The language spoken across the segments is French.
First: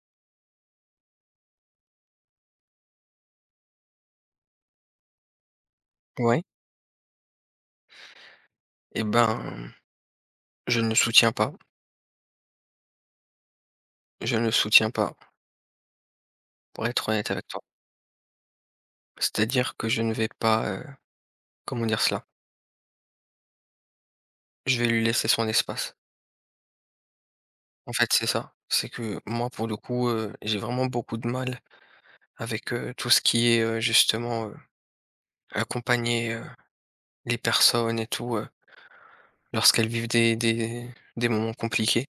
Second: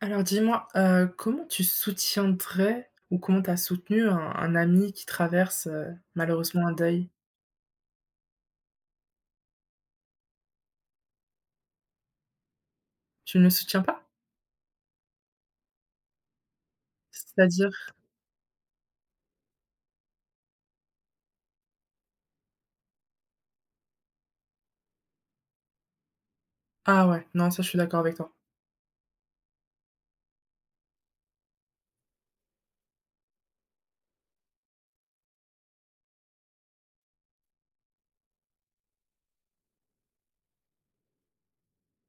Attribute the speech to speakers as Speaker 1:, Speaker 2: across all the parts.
Speaker 1: Alors dis-moi, comment tu soutiendrais ou comment tu as soutenu un ami qui traverse,
Speaker 2: Ouais,
Speaker 1: malheureusement un deuil?
Speaker 2: et ben, je ne soutiens pas.
Speaker 1: Tu ne le soutiens pas?
Speaker 2: Je ne soutiens pas, pour être honnête avec toi.
Speaker 1: C'est-à-dire?
Speaker 2: C'est-à-dire que je ne vais pas, comment dire cela? Je vais lui laisser son espace.
Speaker 1: Ah ouais, non ça je suis
Speaker 2: En
Speaker 1: d'accord
Speaker 2: fait,
Speaker 1: avec
Speaker 2: c'est
Speaker 1: toi.
Speaker 2: ça. C'est que moi, pour le coup, j'ai vraiment beaucoup de mal avec, tout ce qui est, justement, accompagner, les personnes et tout, lorsqu'elles vivent des moments compliqués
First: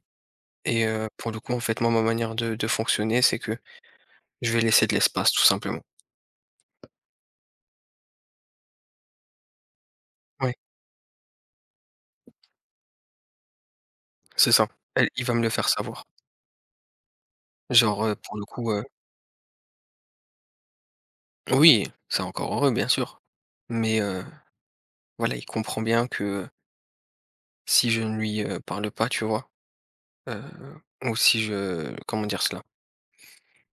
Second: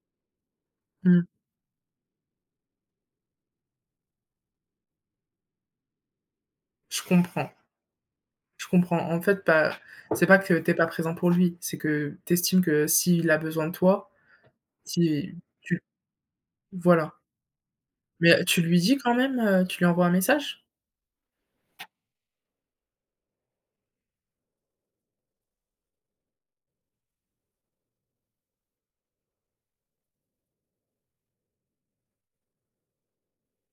Speaker 2: et
Speaker 1: Mmh.
Speaker 2: pour le coup, en fait, moi, ma manière de fonctionner, c'est que je vais laisser de l'espace, tout simplement.
Speaker 1: Je comprends, je comprends. En fait, bah, c'est pas
Speaker 2: Oui,
Speaker 1: que t'es pas présent pour lui, c'est que t'estimes estimes que s'il a besoin de toi,
Speaker 2: c'est ça. Elle il va
Speaker 1: si
Speaker 2: me le faire
Speaker 1: tu
Speaker 2: savoir.
Speaker 1: voilà.
Speaker 2: Genre, pour le
Speaker 1: Mais tu
Speaker 2: coup.
Speaker 1: lui dis quand même, tu lui envoies un message?
Speaker 2: Oui, c'est encore heureux, bien sûr. Mais voilà, il comprend bien que si je ne lui, parle pas, tu vois? Heu, ou si je comment dire cela?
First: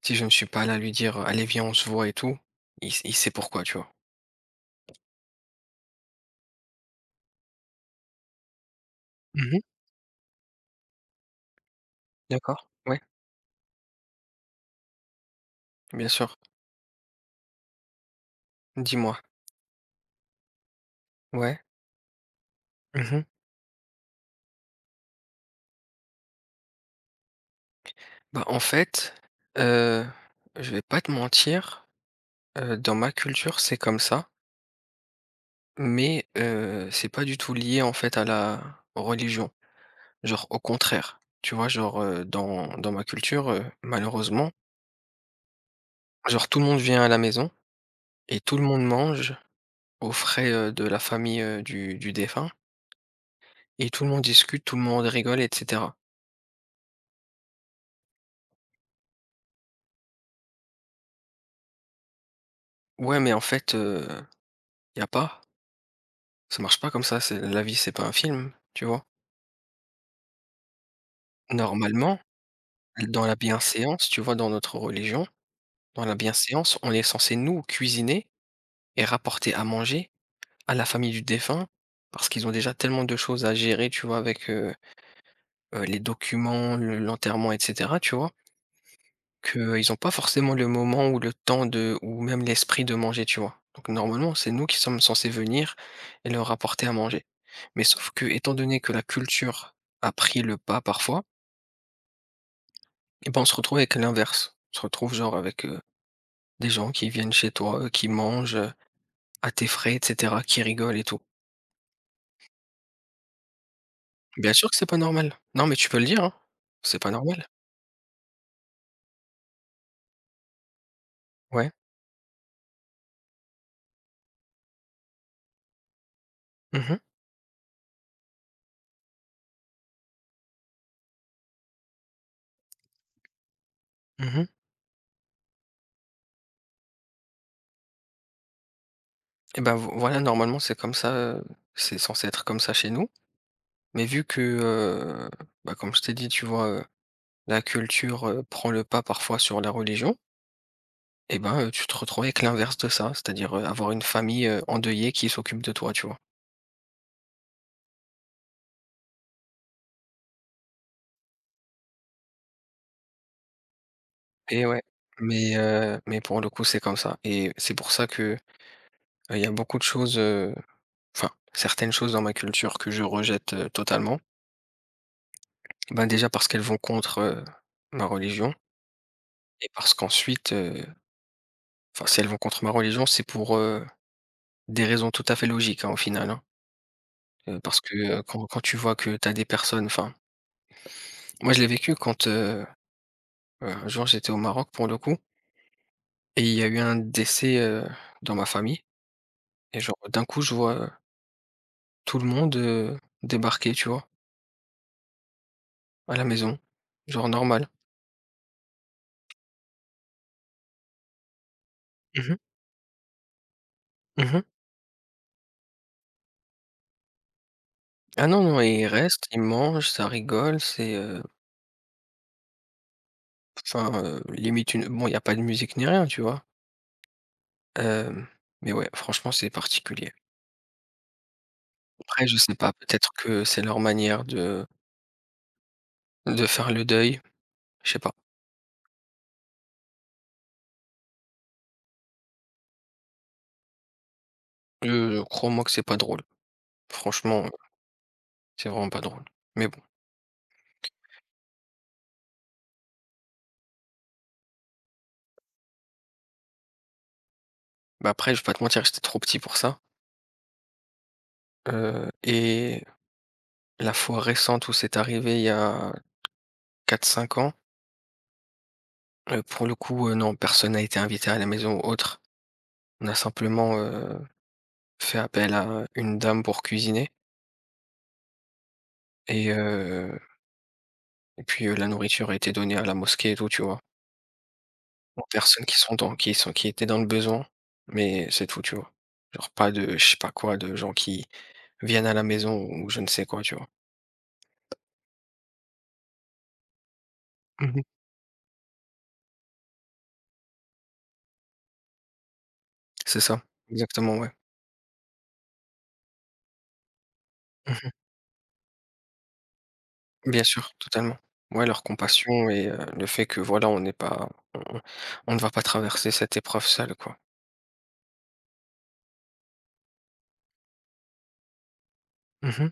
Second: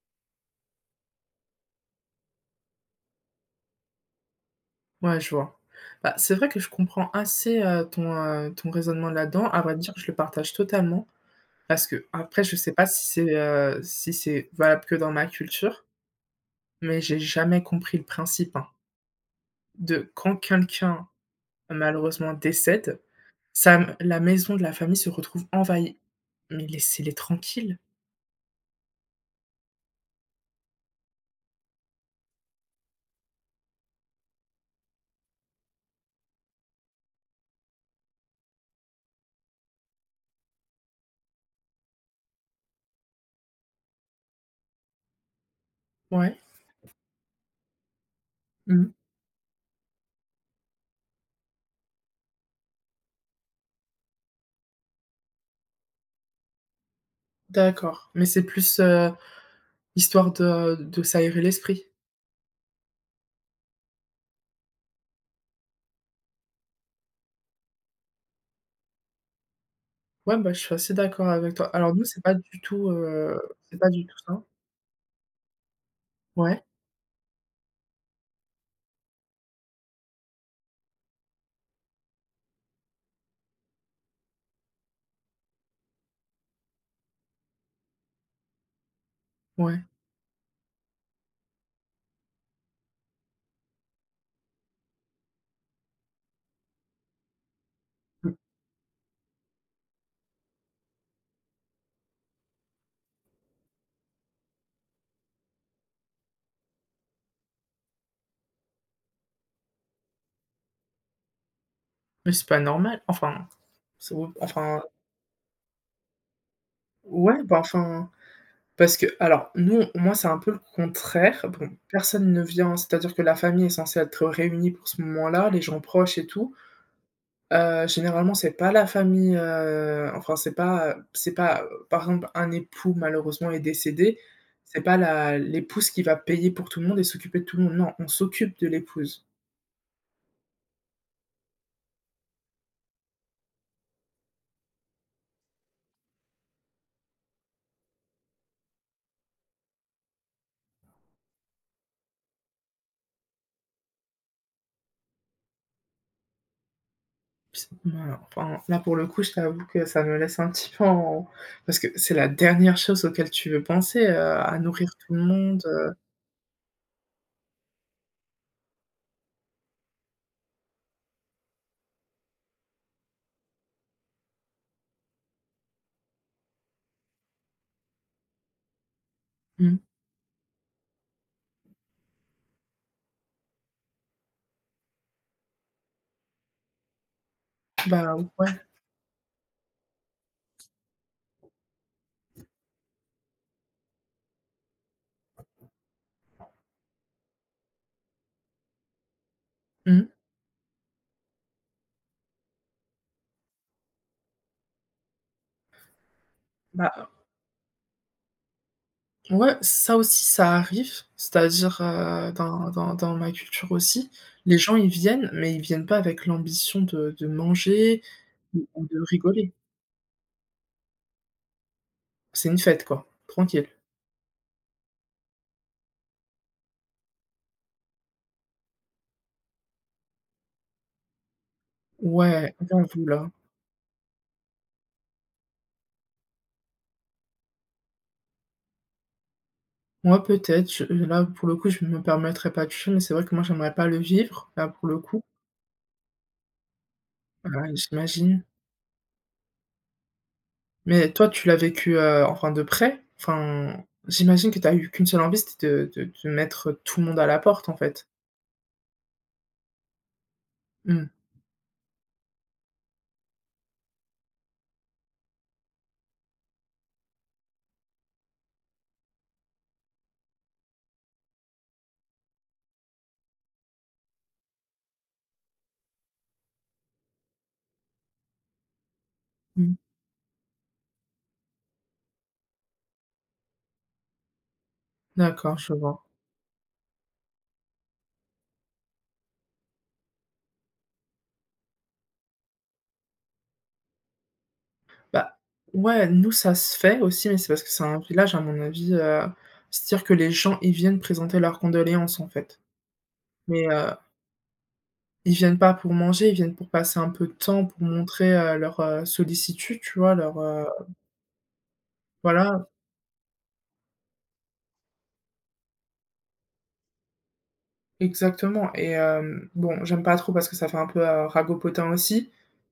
Speaker 2: Si je ne suis pas là à lui dire: «Allez, viens, on se voit et tout», il sait pourquoi, tu vois?
Speaker 1: Ouais, je vois. Bah, c'est vrai que je comprends assez, ton raisonnement là-dedans.
Speaker 2: Mmh.
Speaker 1: À vrai dire, je le partage totalement. Parce que après, je
Speaker 2: D'accord,
Speaker 1: sais pas
Speaker 2: ouais,
Speaker 1: si c'est, si c'est valable que dans ma culture,
Speaker 2: bien sûr.
Speaker 1: mais j'ai jamais compris le principe, hein,
Speaker 2: Dis-moi.
Speaker 1: de quand quelqu'un,
Speaker 2: Ouais.
Speaker 1: malheureusement, décède,
Speaker 2: Mmh.
Speaker 1: ça m la maison de la famille se retrouve envahie. Mais laissez-les tranquilles.
Speaker 2: Bah, en fait, heu, je vais pas te mentir, dans ma culture, c'est comme ça, mais c'est pas du tout lié, en fait, à la religion. Genre au contraire, tu vois? Genre, dans ma culture, malheureusement,
Speaker 1: Ouais.
Speaker 2: genre tout le monde vient à la maison et tout le monde
Speaker 1: Mmh.
Speaker 2: mange aux frais, de la famille, du défunt et tout le monde discute, tout le monde rigole et cetera.
Speaker 1: D'accord. Mais c'est plus, histoire de s'aérer l'esprit.
Speaker 2: Ouais, mais en fait, y a pas, ça marche pas comme ça, c'est la vie, c'est pas un film, tu vois?
Speaker 1: Ouais, bah, je suis assez d'accord avec toi. Alors nous,
Speaker 2: Normalement, dans la
Speaker 1: c'est pas du
Speaker 2: bienséance,
Speaker 1: tout
Speaker 2: tu vois?
Speaker 1: ça.
Speaker 2: Dans notre religion, dans la
Speaker 1: Ouais,
Speaker 2: bienséance, on est censé nous cuisiner et rapporter à manger à la famille du défunt parce qu'ils ont déjà tellement de choses à gérer, tu vois? Avec, les documents, le l'enterrement et cetera, tu vois? Qu'ils
Speaker 1: ouais.
Speaker 2: n'ont pas forcément le moment ou le temps de ou même l'esprit de manger, tu vois? Donc normalement, c'est nous qui sommes censés venir et leur apporter à manger. Mais sauf que,
Speaker 1: M
Speaker 2: étant donné que la culture a pris le pas parfois, et ben, on se retrouve avec l'inverse. On se retrouve genre avec, des gens qui viennent chez toi, qui mangent, à tes frais et cetera, qui rigolent et tout.
Speaker 1: mais c'est pas normal. Enfin, c'est
Speaker 2: Bien sûr que
Speaker 1: enfin,
Speaker 2: c'est pas normal. Non, mais tu peux le dire, hein. C'est pas
Speaker 1: ouais,
Speaker 2: normal.
Speaker 1: bah, enfin, parce que alors nous, moi, c'est un peu le contraire.
Speaker 2: Ouais.
Speaker 1: Bon, personne ne vient, c'est-à-dire que la famille est censée être réunie pour ce moment-là, les gens proches et tout.
Speaker 2: Mmh mh.
Speaker 1: Généralement, c'est pas la famille, enfin, c'est pas, par exemple, un époux malheureusement est décédé,
Speaker 2: Mmh.
Speaker 1: c'est pas la l'épouse qui va payer pour tout le monde et s'occuper de tout le monde. Non, on s'occupe de l'épouse.
Speaker 2: Et ben vo voilà, normalement, c'est comme ça, c'est censé être comme ça chez nous. Mais vu que, bah, comme je t'ai dit, tu vois, la culture, prend le pas parfois sur la religion et ben, tu te retrouves avec l'inverse de ça, c'est-à-dire, avoir une famille, endeuillée qui s'occupe de toi, tu vois?
Speaker 1: Ps Non, enfin, là, pour le coup, je t'avoue que ça me laisse un petit peu en parce que c'est la dernière chose auquel tu veux penser, à
Speaker 2: Et ouais,
Speaker 1: nourrir tout le
Speaker 2: mais
Speaker 1: monde,
Speaker 2: heu, mais pour le coup, c'est comme ça et c'est pour ça que, il y a beaucoup de choses, enfin, certaines choses dans ma culture que je rejette, totalement. Ben, déjà parce qu'elles vont contre, ma religion et
Speaker 1: mmh,
Speaker 2: parce qu'ensuite, enfin, si elles vont contre ma religion, c'est pour, des raisons tout à fait logiques, hein, au final, hein. Parce que,
Speaker 1: bah,
Speaker 2: quand
Speaker 1: ouais.
Speaker 2: tu vois que tu as des personnes enfin, moi je l'ai vécu quand, un jour j'étais au Maroc pour le coup et il y a eu un décès, dans ma famille et genre
Speaker 1: Mmh.
Speaker 2: d'un coup je vois, tout le monde, débarquer, tu vois? À la maison,
Speaker 1: Bah,
Speaker 2: genre normal.
Speaker 1: ouais, ça aussi, ça arrive. C'est-à-dire,
Speaker 2: Mmh mh.
Speaker 1: dans dans ma culture aussi,
Speaker 2: Mmh.
Speaker 1: les gens, ils viennent, mais ils viennent pas avec l'ambition de manger
Speaker 2: Ah non, non,
Speaker 1: ou
Speaker 2: ils
Speaker 1: ou de
Speaker 2: restent, ils
Speaker 1: rigoler.
Speaker 2: mangent, ça rigole, c'est,
Speaker 1: C'est une fête, quoi, tranquille.
Speaker 2: enfin, limite une bon, il y a pas de musique ni rien, tu vois? Hem, mais ouais, franchement, c'est particulier. Après je
Speaker 1: Ouais,
Speaker 2: sais pas,
Speaker 1: j'avoue
Speaker 2: peut-être
Speaker 1: là.
Speaker 2: que c'est leur manière de faire le deuil, je sais pas.
Speaker 1: Moi, peut-être, je là, pour le coup, je me permettrais pas de jugé, mais c'est vrai que moi, j'aimerais pas le vivre, là, pour le
Speaker 2: Je
Speaker 1: coup.
Speaker 2: crois-moi que c'est pas drôle. Franchement,
Speaker 1: Ouais, j'imagine.
Speaker 2: c'est vraiment pas drôle. Mais bon,
Speaker 1: Mais toi, tu l'as vécu, enfin de près? Enfin, j'imagine que tu as eu qu'une seule envie, c'était de mettre tout le monde à la porte, en fait?
Speaker 2: bah, après je vais pas te mentir, j'étais trop petit pour ça,
Speaker 1: Mmh.
Speaker 2: et la fois récente où c'est arrivé il y a quatre cinq ans, pour le coup, non, personne n'a été invité à la maison ou autre. On a simplement, fait appel à une dame pour cuisiner et heu et puis, la nourriture a été donnée à la mosquée et tout, tu vois? Aux
Speaker 1: D'accord,
Speaker 2: personnes
Speaker 1: je
Speaker 2: qui sont
Speaker 1: vois.
Speaker 2: dans qui étaient dans le besoin, mais c'est tout, tu vois? Genre pas de je sais pas quoi, de gens qui viennent à la maison ou je ne sais quoi, tu vois?
Speaker 1: Bah, ouais, nous, ça se fait aussi, mais c'est parce que
Speaker 2: Mmh.
Speaker 1: c'est un village, à mon avis, c'est-à-dire que les gens, ils viennent présenter leurs condoléances, en fait.
Speaker 2: C'est ça,
Speaker 1: Mais, heu,
Speaker 2: exactement, ouais.
Speaker 1: Ils viennent pas pour manger, ils viennent pour passer un peu de temps, pour
Speaker 2: Mmh.
Speaker 1: montrer, leur, sollicitude, tu vois?
Speaker 2: Bien sûr, totalement. Ouais, leur compassion
Speaker 1: Voilà,
Speaker 2: et le fait que voilà, on on ne va pas traverser cette épreuve seul, quoi.
Speaker 1: exactement et bon, j'aime pas trop parce que ça fait un peu, ragopotin aussi.
Speaker 2: Mmh.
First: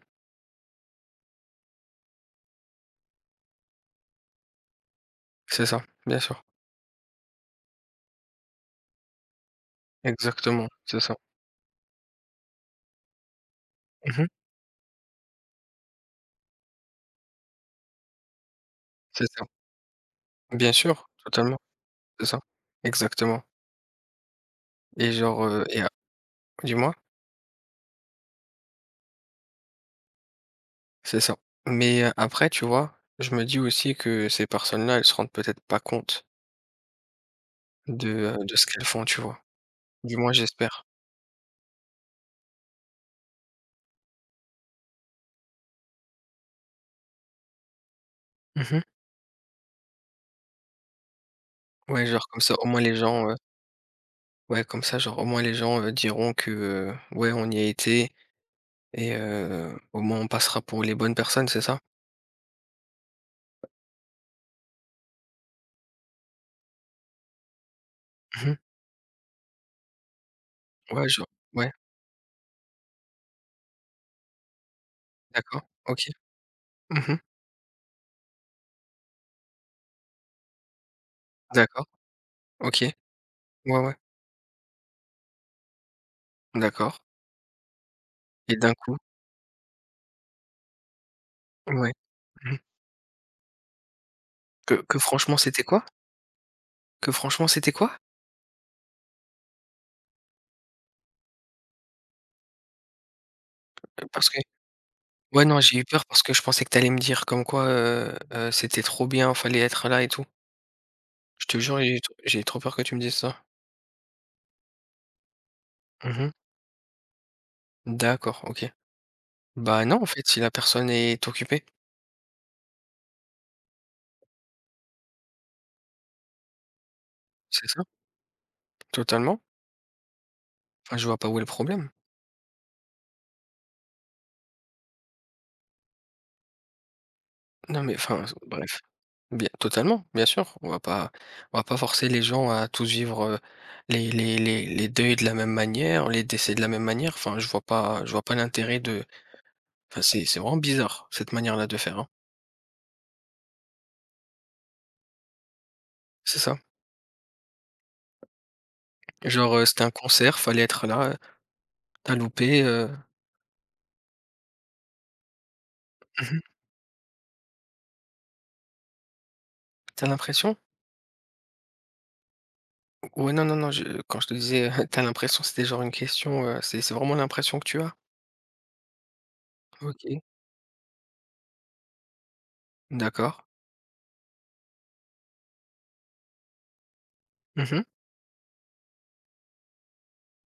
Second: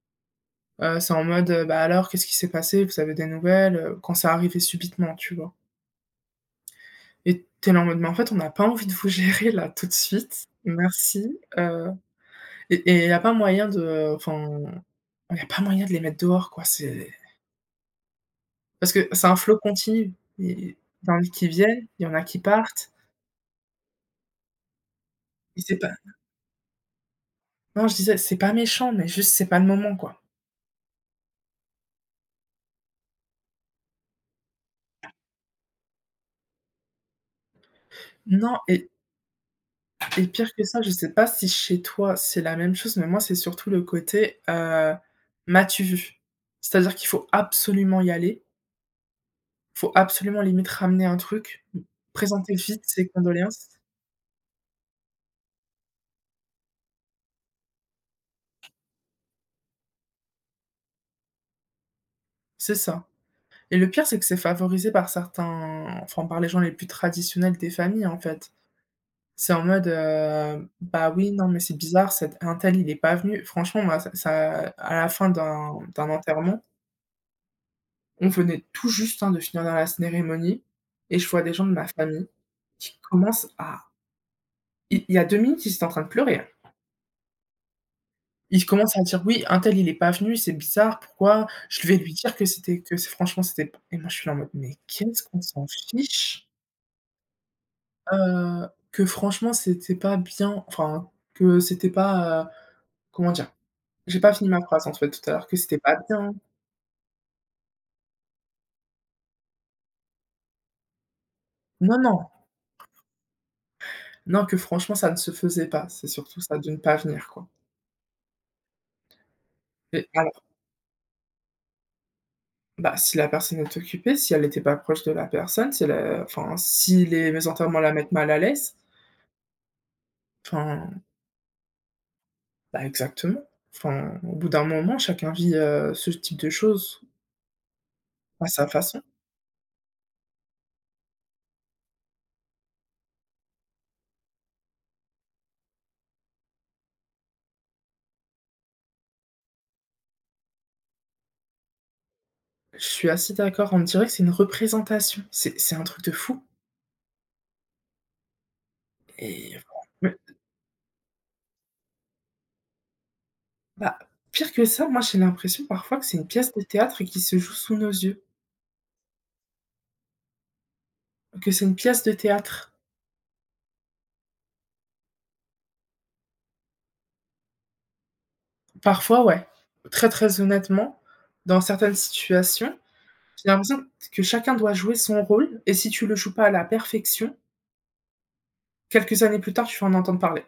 Speaker 1: C'est en mode: «Bah alors, qu'est-ce qui s'est passé? Vous avez des nouvelles?» Quand c'est arrivé subitement, tu vois?
Speaker 2: C'est ça, bien sûr.
Speaker 1: Et tu là en mode: «Mais en fait, on n'a pas envie de vous gérer là, tout de suite,
Speaker 2: Exactement, c'est ça.
Speaker 1: merci», et il y a pas moyen de
Speaker 2: Mmh.
Speaker 1: enfin, il y a pas moyen de les mettre dehors quoi, c'est parce que
Speaker 2: C'est
Speaker 1: c'est un
Speaker 2: ça.
Speaker 1: flot continu.
Speaker 2: Bien
Speaker 1: Il
Speaker 2: sûr,
Speaker 1: y en a qui
Speaker 2: totalement,
Speaker 1: viennent, il y en a
Speaker 2: c'est
Speaker 1: qui
Speaker 2: ça.
Speaker 1: partent
Speaker 2: Exactement et genre,
Speaker 1: et c'est
Speaker 2: et a
Speaker 1: pas
Speaker 2: dis-moi?
Speaker 1: non, je disais, c'est pas méchant, mais juste c'est pas le moment quoi.
Speaker 2: C'est ça. Mais après, tu vois, je me dis aussi que ces personnes-là, elles se rendent peut-être pas compte de, de
Speaker 1: Non
Speaker 2: ce qu'elles
Speaker 1: et
Speaker 2: font, tu vois? Du
Speaker 1: et
Speaker 2: moins,
Speaker 1: pire que ça,
Speaker 2: j'espère.
Speaker 1: je sais pas si chez toi c'est la même chose, mais moi c'est surtout le côté, m'as-tu vu? C'est-à-dire qu'il faut absolument y aller.
Speaker 2: Mmh.
Speaker 1: Faut absolument limite ramener un truc,
Speaker 2: Ouais, genre, comme ça,
Speaker 1: présenter
Speaker 2: au moins,
Speaker 1: vite ses condoléances.
Speaker 2: ouais, comme ça, genre, au moins, les gens, diront que, ouais, on y a été et au moins, on passera pour les bonnes personnes, c'est ça?
Speaker 1: C'est ça et le pire, c'est que c'est favorisé par certains, enfin, par les gens les plus traditionnels des familles, en fait.
Speaker 2: Mmh.
Speaker 1: C'est en mode:
Speaker 2: Ouais,
Speaker 1: «Bah,
Speaker 2: genre
Speaker 1: oui, non, mais
Speaker 2: ouais,
Speaker 1: c'est bizarre, cet un tel, il est pas venu». Franchement, moi, ça à la fin
Speaker 2: d'accord,
Speaker 1: d'un
Speaker 2: OK.
Speaker 1: d'un enterrement,
Speaker 2: Mmh.
Speaker 1: on venait tout juste, hein, de finir dans la cérémonie et je vois des gens de
Speaker 2: D'accord,
Speaker 1: ma famille
Speaker 2: OK.
Speaker 1: qui commencent
Speaker 2: Ouais,
Speaker 1: à
Speaker 2: ouais,
Speaker 1: Il y a 2 minutes, ils étaient en train de pleurer, hein.
Speaker 2: d'accord et
Speaker 1: Il
Speaker 2: d'un coup
Speaker 1: commence à dire: «Oui, untel il est pas venu, c'est bizarre, pourquoi?» Je
Speaker 2: ouais,
Speaker 1: vais lui dire
Speaker 2: mmh.
Speaker 1: que c'est franchement c'était p et moi je suis là en mode:
Speaker 2: Que
Speaker 1: «Mais
Speaker 2: que
Speaker 1: qu'est-ce
Speaker 2: franchement,
Speaker 1: qu'on
Speaker 2: c'était
Speaker 1: s'en
Speaker 2: quoi?
Speaker 1: fiche,
Speaker 2: Que franchement, c'était quoi?
Speaker 1: que franchement c'était pas bien, enfin que c'était pas» comment dire? J'ai
Speaker 2: Parce
Speaker 1: pas
Speaker 2: que.
Speaker 1: fini ma phrase en fait tout à
Speaker 2: Ouais,
Speaker 1: l'heure, que
Speaker 2: non, j'ai
Speaker 1: c'était
Speaker 2: eu
Speaker 1: pas
Speaker 2: peur parce
Speaker 1: bien.
Speaker 2: que je pensais que t'allais me dire comme quoi, c'était trop bien, fallait être là et tout. Je te jure,
Speaker 1: Non, non,
Speaker 2: j'ai trop peur que tu me dises ça.
Speaker 1: non, que franchement ça ne se faisait pas, c'est
Speaker 2: Mmh.
Speaker 1: surtout ça de ne pas venir quoi
Speaker 2: D'accord, OK. Bah, non, en
Speaker 1: et
Speaker 2: fait, si
Speaker 1: alors,
Speaker 2: la personne est occupée,
Speaker 1: bah, si la personne est occupée, si elle était pas proche de la personne, si elle, enfin si les mes
Speaker 2: c'est
Speaker 1: enterrements
Speaker 2: ça?
Speaker 1: la mettent mal à l'aise,
Speaker 2: Totalement. Enfin,
Speaker 1: enfin.
Speaker 2: je vois pas où est le problème.
Speaker 1: Bah, exactement. Enfin, au bout d'un moment, chacun vit, ce type de choses
Speaker 2: Non, mais enfin, s
Speaker 1: à sa
Speaker 2: bref,
Speaker 1: façon.
Speaker 2: bien totalement, bien sûr. On va pas forcer les gens à tous vivre, les deuils de la même manière, les décès de la même manière. Enfin, je vois pas l'intérêt de enfin, c'est vraiment bizarre cette manière-là de faire, hein.
Speaker 1: Je suis assez d'accord, on me dirait que c'est une représentation. C'est un truc de
Speaker 2: C'est
Speaker 1: fou
Speaker 2: ça.
Speaker 1: et
Speaker 2: Genre,
Speaker 1: voilà.
Speaker 2: c'était un
Speaker 1: Mais
Speaker 2: concert, fallait être là, tu loupé,
Speaker 1: bah, pire que ça, moi, j'ai l'impression parfois que c'est une
Speaker 2: mmh mh.
Speaker 1: pièce de théâtre et qui se joue sous nos yeux,
Speaker 2: L'impression?
Speaker 1: que c'est une pièce de théâtre.
Speaker 2: Ouais, non, non, non, je quand je te disais, t'as l'impression, c'était genre une question, c'est vraiment l'impression que tu as?
Speaker 1: Parfois, ouais, très,
Speaker 2: OK,
Speaker 1: très honnêtement, dans certaines situations,
Speaker 2: d'accord.
Speaker 1: j'ai l'impression que chacun doit jouer son rôle et si tu le joues pas à la perfection,
Speaker 2: Mmh.
Speaker 1: quelques années plus tard, tu vas en entendre parler.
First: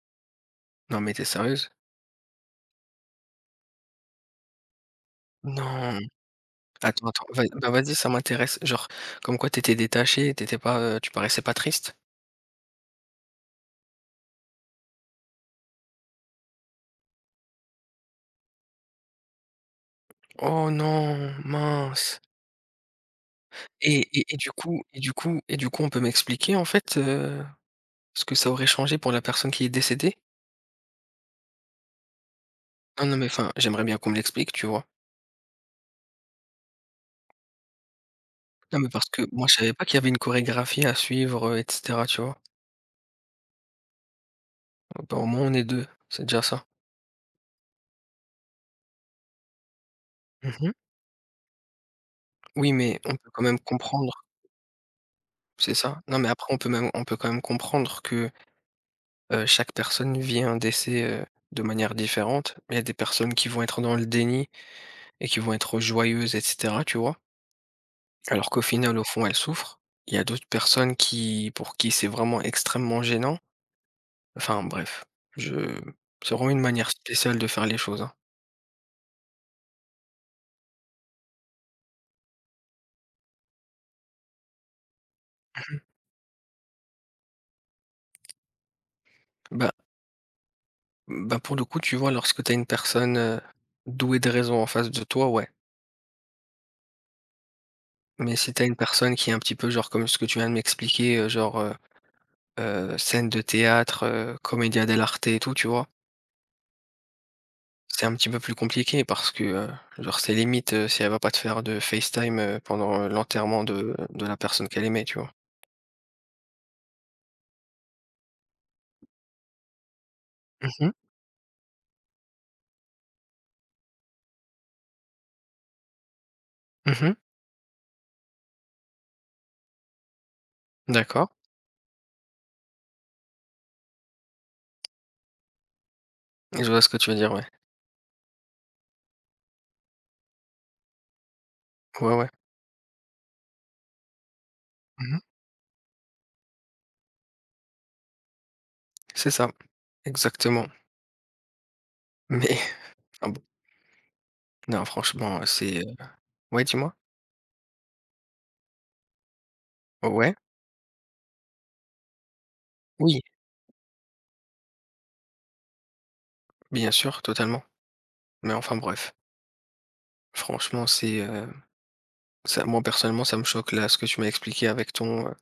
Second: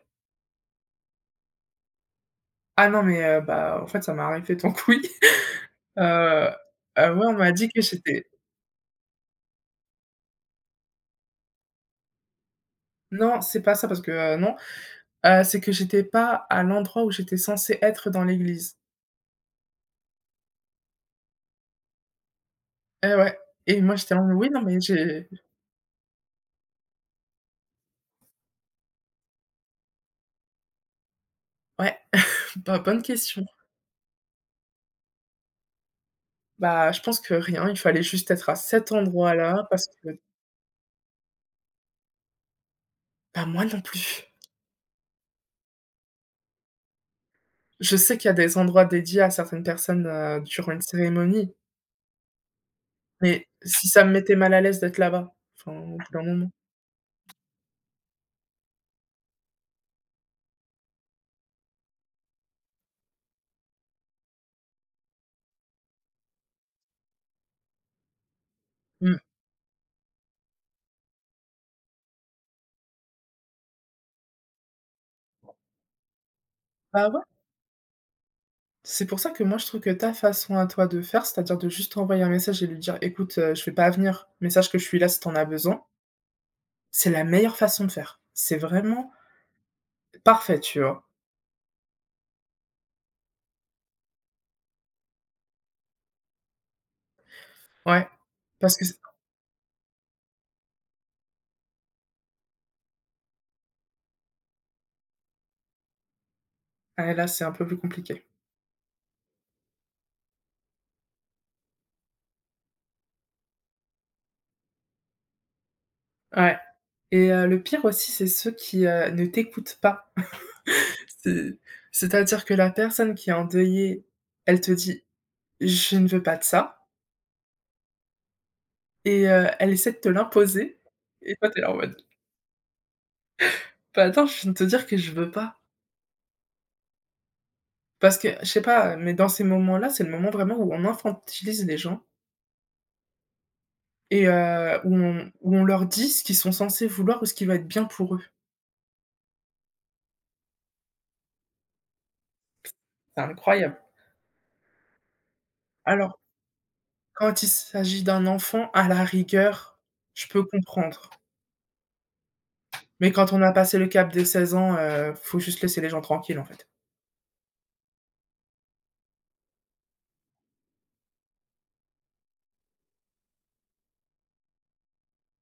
Speaker 2: Non, mais t'es sérieuse?
Speaker 1: Ah non, mais bah, en fait, ça m'est arrivé donc oui.
Speaker 2: Non.
Speaker 1: Heu,
Speaker 2: Attends, attends,
Speaker 1: ouais, on
Speaker 2: vas
Speaker 1: m'a dit
Speaker 2: bah,
Speaker 1: que
Speaker 2: vas-y, ça
Speaker 1: j'étais
Speaker 2: m'intéresse. Genre, comme quoi t'étais détachée, t'étais pas, tu paraissais pas triste?
Speaker 1: non, c'est pas ça parce que, non, c'est que j'étais pas à l'endroit où j'étais censée être dans l'église.
Speaker 2: Oh non, mince.
Speaker 1: Eh ouais et moi,
Speaker 2: Et
Speaker 1: j'étais là:
Speaker 2: et
Speaker 1: «Oui,
Speaker 2: du
Speaker 1: non, mais
Speaker 2: coup et du
Speaker 1: j'ai.»
Speaker 2: coup et du coup on peut m'expliquer, en fait, ce que ça aurait changé pour la personne qui est décédée?
Speaker 1: Ouais, bah, bonne
Speaker 2: Non, non, mais
Speaker 1: question.
Speaker 2: enfin, j'aimerais bien qu'on me l'explique, tu vois?
Speaker 1: Bah, je pense que rien, il fallait juste être à
Speaker 2: Non, mais
Speaker 1: cet
Speaker 2: parce que moi, je
Speaker 1: endroit-là
Speaker 2: savais pas
Speaker 1: parce
Speaker 2: qu'il y avait
Speaker 1: que,
Speaker 2: une chorégraphie à suivre, et cetera, tu vois?
Speaker 1: bah, moi non plus.
Speaker 2: Bah, au moins, on est deux c'est déjà ça.
Speaker 1: Je sais qu'il y a des endroits dédiés à certaines personnes,
Speaker 2: Mmh.
Speaker 1: durant une cérémonie,
Speaker 2: Oui, mais on peut quand
Speaker 1: mais
Speaker 2: même
Speaker 1: si ça me
Speaker 2: comprendre,
Speaker 1: mettait mal à l'aise d'être là-bas,
Speaker 2: c'est
Speaker 1: enfin, au
Speaker 2: ça.
Speaker 1: bout
Speaker 2: Non,
Speaker 1: d'un
Speaker 2: mais
Speaker 1: moment.
Speaker 2: après, on peut quand même comprendre que, chaque personne vit un décès, de manière différente. Il y a des personnes qui vont être dans le déni et qui vont être joyeuses et cetera, tu vois? Alors qu'au final, au
Speaker 1: Mmh.
Speaker 2: fond, elles souffrent. Il y a d'autres personnes qui pour qui c'est vraiment extrêmement gênant. Enfin bref, je c'est vraiment une manière
Speaker 1: Bah, ouais.
Speaker 2: spéciale de faire les choses, hein.
Speaker 1: C'est pour ça que moi je trouve que ta façon à toi de faire, c'est-à-dire de juste envoyer un message et lui dire: «Écoute, je vais pas venir, mais sache que je suis là si t'en as besoin», c'est la meilleure façon de faire. C'est vraiment
Speaker 2: Bah
Speaker 1: parfait, tu vois?
Speaker 2: Bah, pour le coup, tu vois, lorsque tu as une personne, douée de raison en face de toi, ouais.
Speaker 1: Ouais,
Speaker 2: Mais si tu as une
Speaker 1: parce que c
Speaker 2: personne qui est un petit peu genre comme ce que tu viens de m'expliquer, genre, scène de théâtre, commedia dell'arte et tout, tu vois?
Speaker 1: ah là, c'est un peu plus
Speaker 2: C'est un
Speaker 1: compliqué.
Speaker 2: petit peu plus compliqué parce que, genre c'est limite, si elle va pas te faire de FaceTime, pendant, l'enterrement de la personne qu'elle aimait, tu vois?
Speaker 1: Ouais et le pire aussi, c'est ceux qui, ne t'écoutent pas.
Speaker 2: Mmh mh.
Speaker 1: C'est C'est-à-dire que la personne qui est endeuillée, elle te dit: «Je ne veux pas de ça»
Speaker 2: Mmh.
Speaker 1: et elle essaie de te l'imposer
Speaker 2: D'accord.
Speaker 1: et toi, t'es là en mode: «Bah, attends, je viens de te dire que je veux pas».
Speaker 2: Je vois ce que tu veux dire, ouais.
Speaker 1: Parce que, je sais pas, mais dans ces moments-là, c'est le moment vraiment où on infantilise les gens
Speaker 2: Ouais, ouais.
Speaker 1: et où
Speaker 2: Mmh.
Speaker 1: on où on leur dit ce qu'ils sont censés vouloir ou ce qui va être bien pour eux.
Speaker 2: C'est ça, exactement. Mais
Speaker 1: C'est
Speaker 2: ah bon,
Speaker 1: incroyable.
Speaker 2: non franchement, c'est,
Speaker 1: Alors,
Speaker 2: ouais, dis-moi?
Speaker 1: quand il s'agit d'un enfant, à la rigueur, je
Speaker 2: Ouais?
Speaker 1: peux comprendre. Mais
Speaker 2: Oui.
Speaker 1: quand on a passé le cap des 16 ans, faut juste laisser les gens tranquilles, en fait.
Speaker 2: Bien sûr, totalement. Mais enfin bref, franchement, c'est, ça moi personnellement, ça me choque là, ce que tu m'as expliqué avec ton,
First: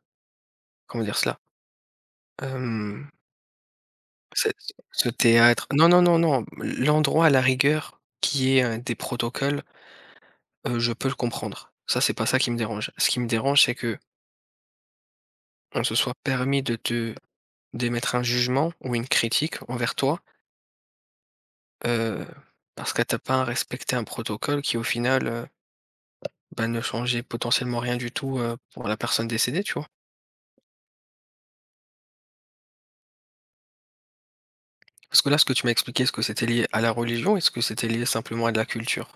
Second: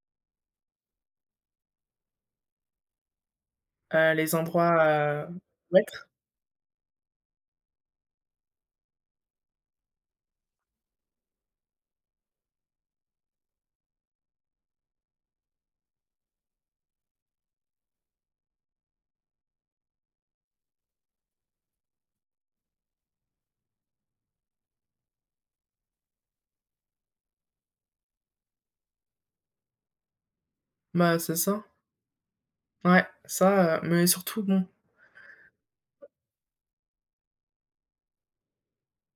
Speaker 2: comment dire cela? Hem,
Speaker 1: Les
Speaker 2: ce
Speaker 1: endroits,
Speaker 2: ce
Speaker 1: heu
Speaker 2: théâtre
Speaker 1: ouais,
Speaker 2: non, non, non, non, l'endroit à la rigueur qui est ait, des protocoles, je peux le comprendre. Ça, c'est pas ça qui me dérange. Ce qui me dérange, c'est que on se soit permis de te d'émettre un jugement ou une critique envers toi, heu, parce que t'as pas respecté un protocole qui au final, bah, ne changeait potentiellement rien du tout, pour la personne décédée, tu vois?
Speaker 1: bah, c'est ça. Ouais, ça, mais surtout bon,
Speaker 2: Parce que là, ce que tu m'as expliqué, est-ce que c'était lié à la religion? Est-ce que c'était lié simplement à de la culture?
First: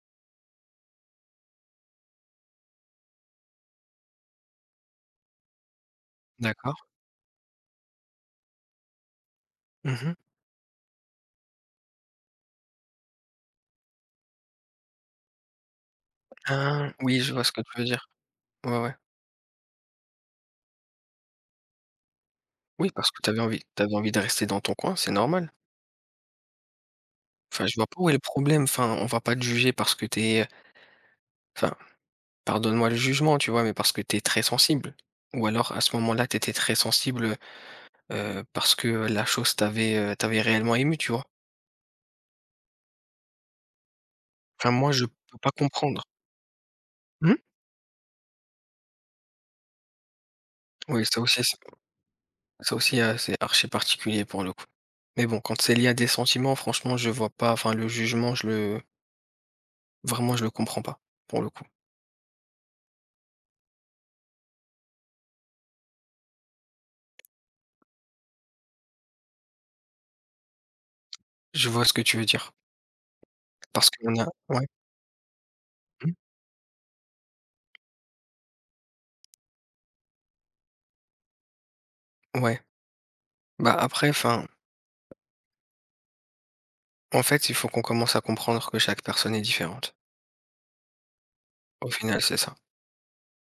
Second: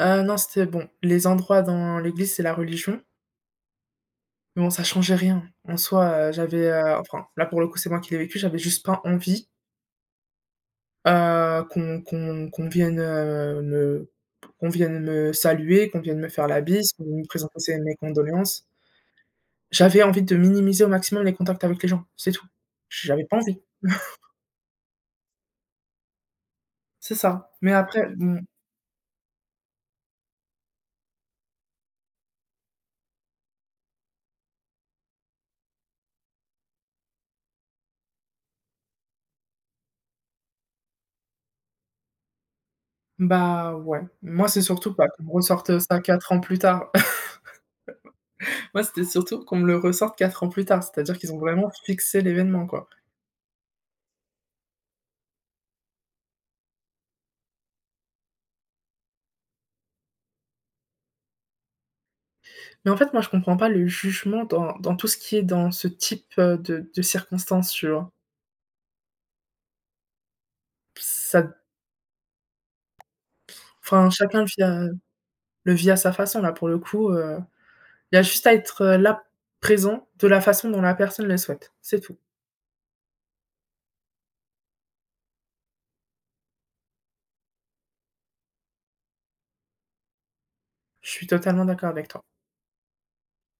Speaker 1: non, c'était bon, les endroits dans l'église, c'est la religion. Mais bon, ça changeait rien. En soi, j'avais,
Speaker 2: D'accord.
Speaker 1: enfin, là, pour le coup, c'est moi qui l'ai vécu, j'avais juste pas envie,
Speaker 2: Mmh.
Speaker 1: qu'on vienne, me qu'on vienne me saluer, qu'on vienne me faire la
Speaker 2: Ah,
Speaker 1: bise, qu'on
Speaker 2: oui,
Speaker 1: vienne me
Speaker 2: je vois ce que
Speaker 1: présenter
Speaker 2: tu
Speaker 1: ses
Speaker 2: veux
Speaker 1: mes
Speaker 2: dire.
Speaker 1: condoléances.
Speaker 2: Ouais, ouais.
Speaker 1: J'avais envie de minimiser au maximum les contacts avec les gens, c'est tout.
Speaker 2: Oui, parce que
Speaker 1: J'avais
Speaker 2: tu
Speaker 1: pas
Speaker 2: avais
Speaker 1: envie,
Speaker 2: envie tu envie de rester dans ton coin, c'est normal.
Speaker 1: c'est ça.
Speaker 2: Enfin,
Speaker 1: Mais
Speaker 2: je vois pas où
Speaker 1: après,
Speaker 2: est le problème. Enfin, on va pas te juger parce que t'es. Enfin, pardonne-moi le jugement, tu vois? Mais parce que t'es très sensible. Ou alors, à ce moment-là, t'étais très sensible, parce que la chose t'avait réellement ému, tu vois?
Speaker 1: bah, ouais. Moi, c'est
Speaker 2: Enfin, moi,
Speaker 1: surtout,
Speaker 2: je
Speaker 1: pas qu'on me
Speaker 2: peux pas
Speaker 1: ressorte, ça
Speaker 2: comprendre.
Speaker 1: 4 ans plus tard.
Speaker 2: Mmh?
Speaker 1: Moi, c'était surtout qu'on me le ressorte 4 ans plus tard,
Speaker 2: Oui,
Speaker 1: c'est-à-dire
Speaker 2: ça
Speaker 1: qu'ils ont
Speaker 2: aussi.
Speaker 1: vraiment fixé l'événement, quoi.
Speaker 2: C'est archi particulier pour le coup. Mais bon, quand c'est lié à des sentiments, franchement, je vois pas enfin le jugement, je le comprends pas, pour le coup.
Speaker 1: Mais en fait, moi, je comprends pas le jugement dans tout ce qui est dans ce type, de circonstances, tu vois? Ça
Speaker 2: Je vois ce que tu veux dire. Parce
Speaker 1: Enfin,
Speaker 2: qu'on a
Speaker 1: chacun
Speaker 2: ouais.
Speaker 1: le vit à
Speaker 2: Mmh,
Speaker 1: sa façon, là, pour le coup, il y a juste à être, là, présent de la façon dont la personne le souhaite. C'est tout.
Speaker 2: ouais. Bah, après, enfin, en fait, il faut qu'on commence à comprendre que chaque personne est différente.
Speaker 1: Je suis totalement
Speaker 2: Au
Speaker 1: d'accord avec
Speaker 2: final,
Speaker 1: toi.
Speaker 2: c'est ça.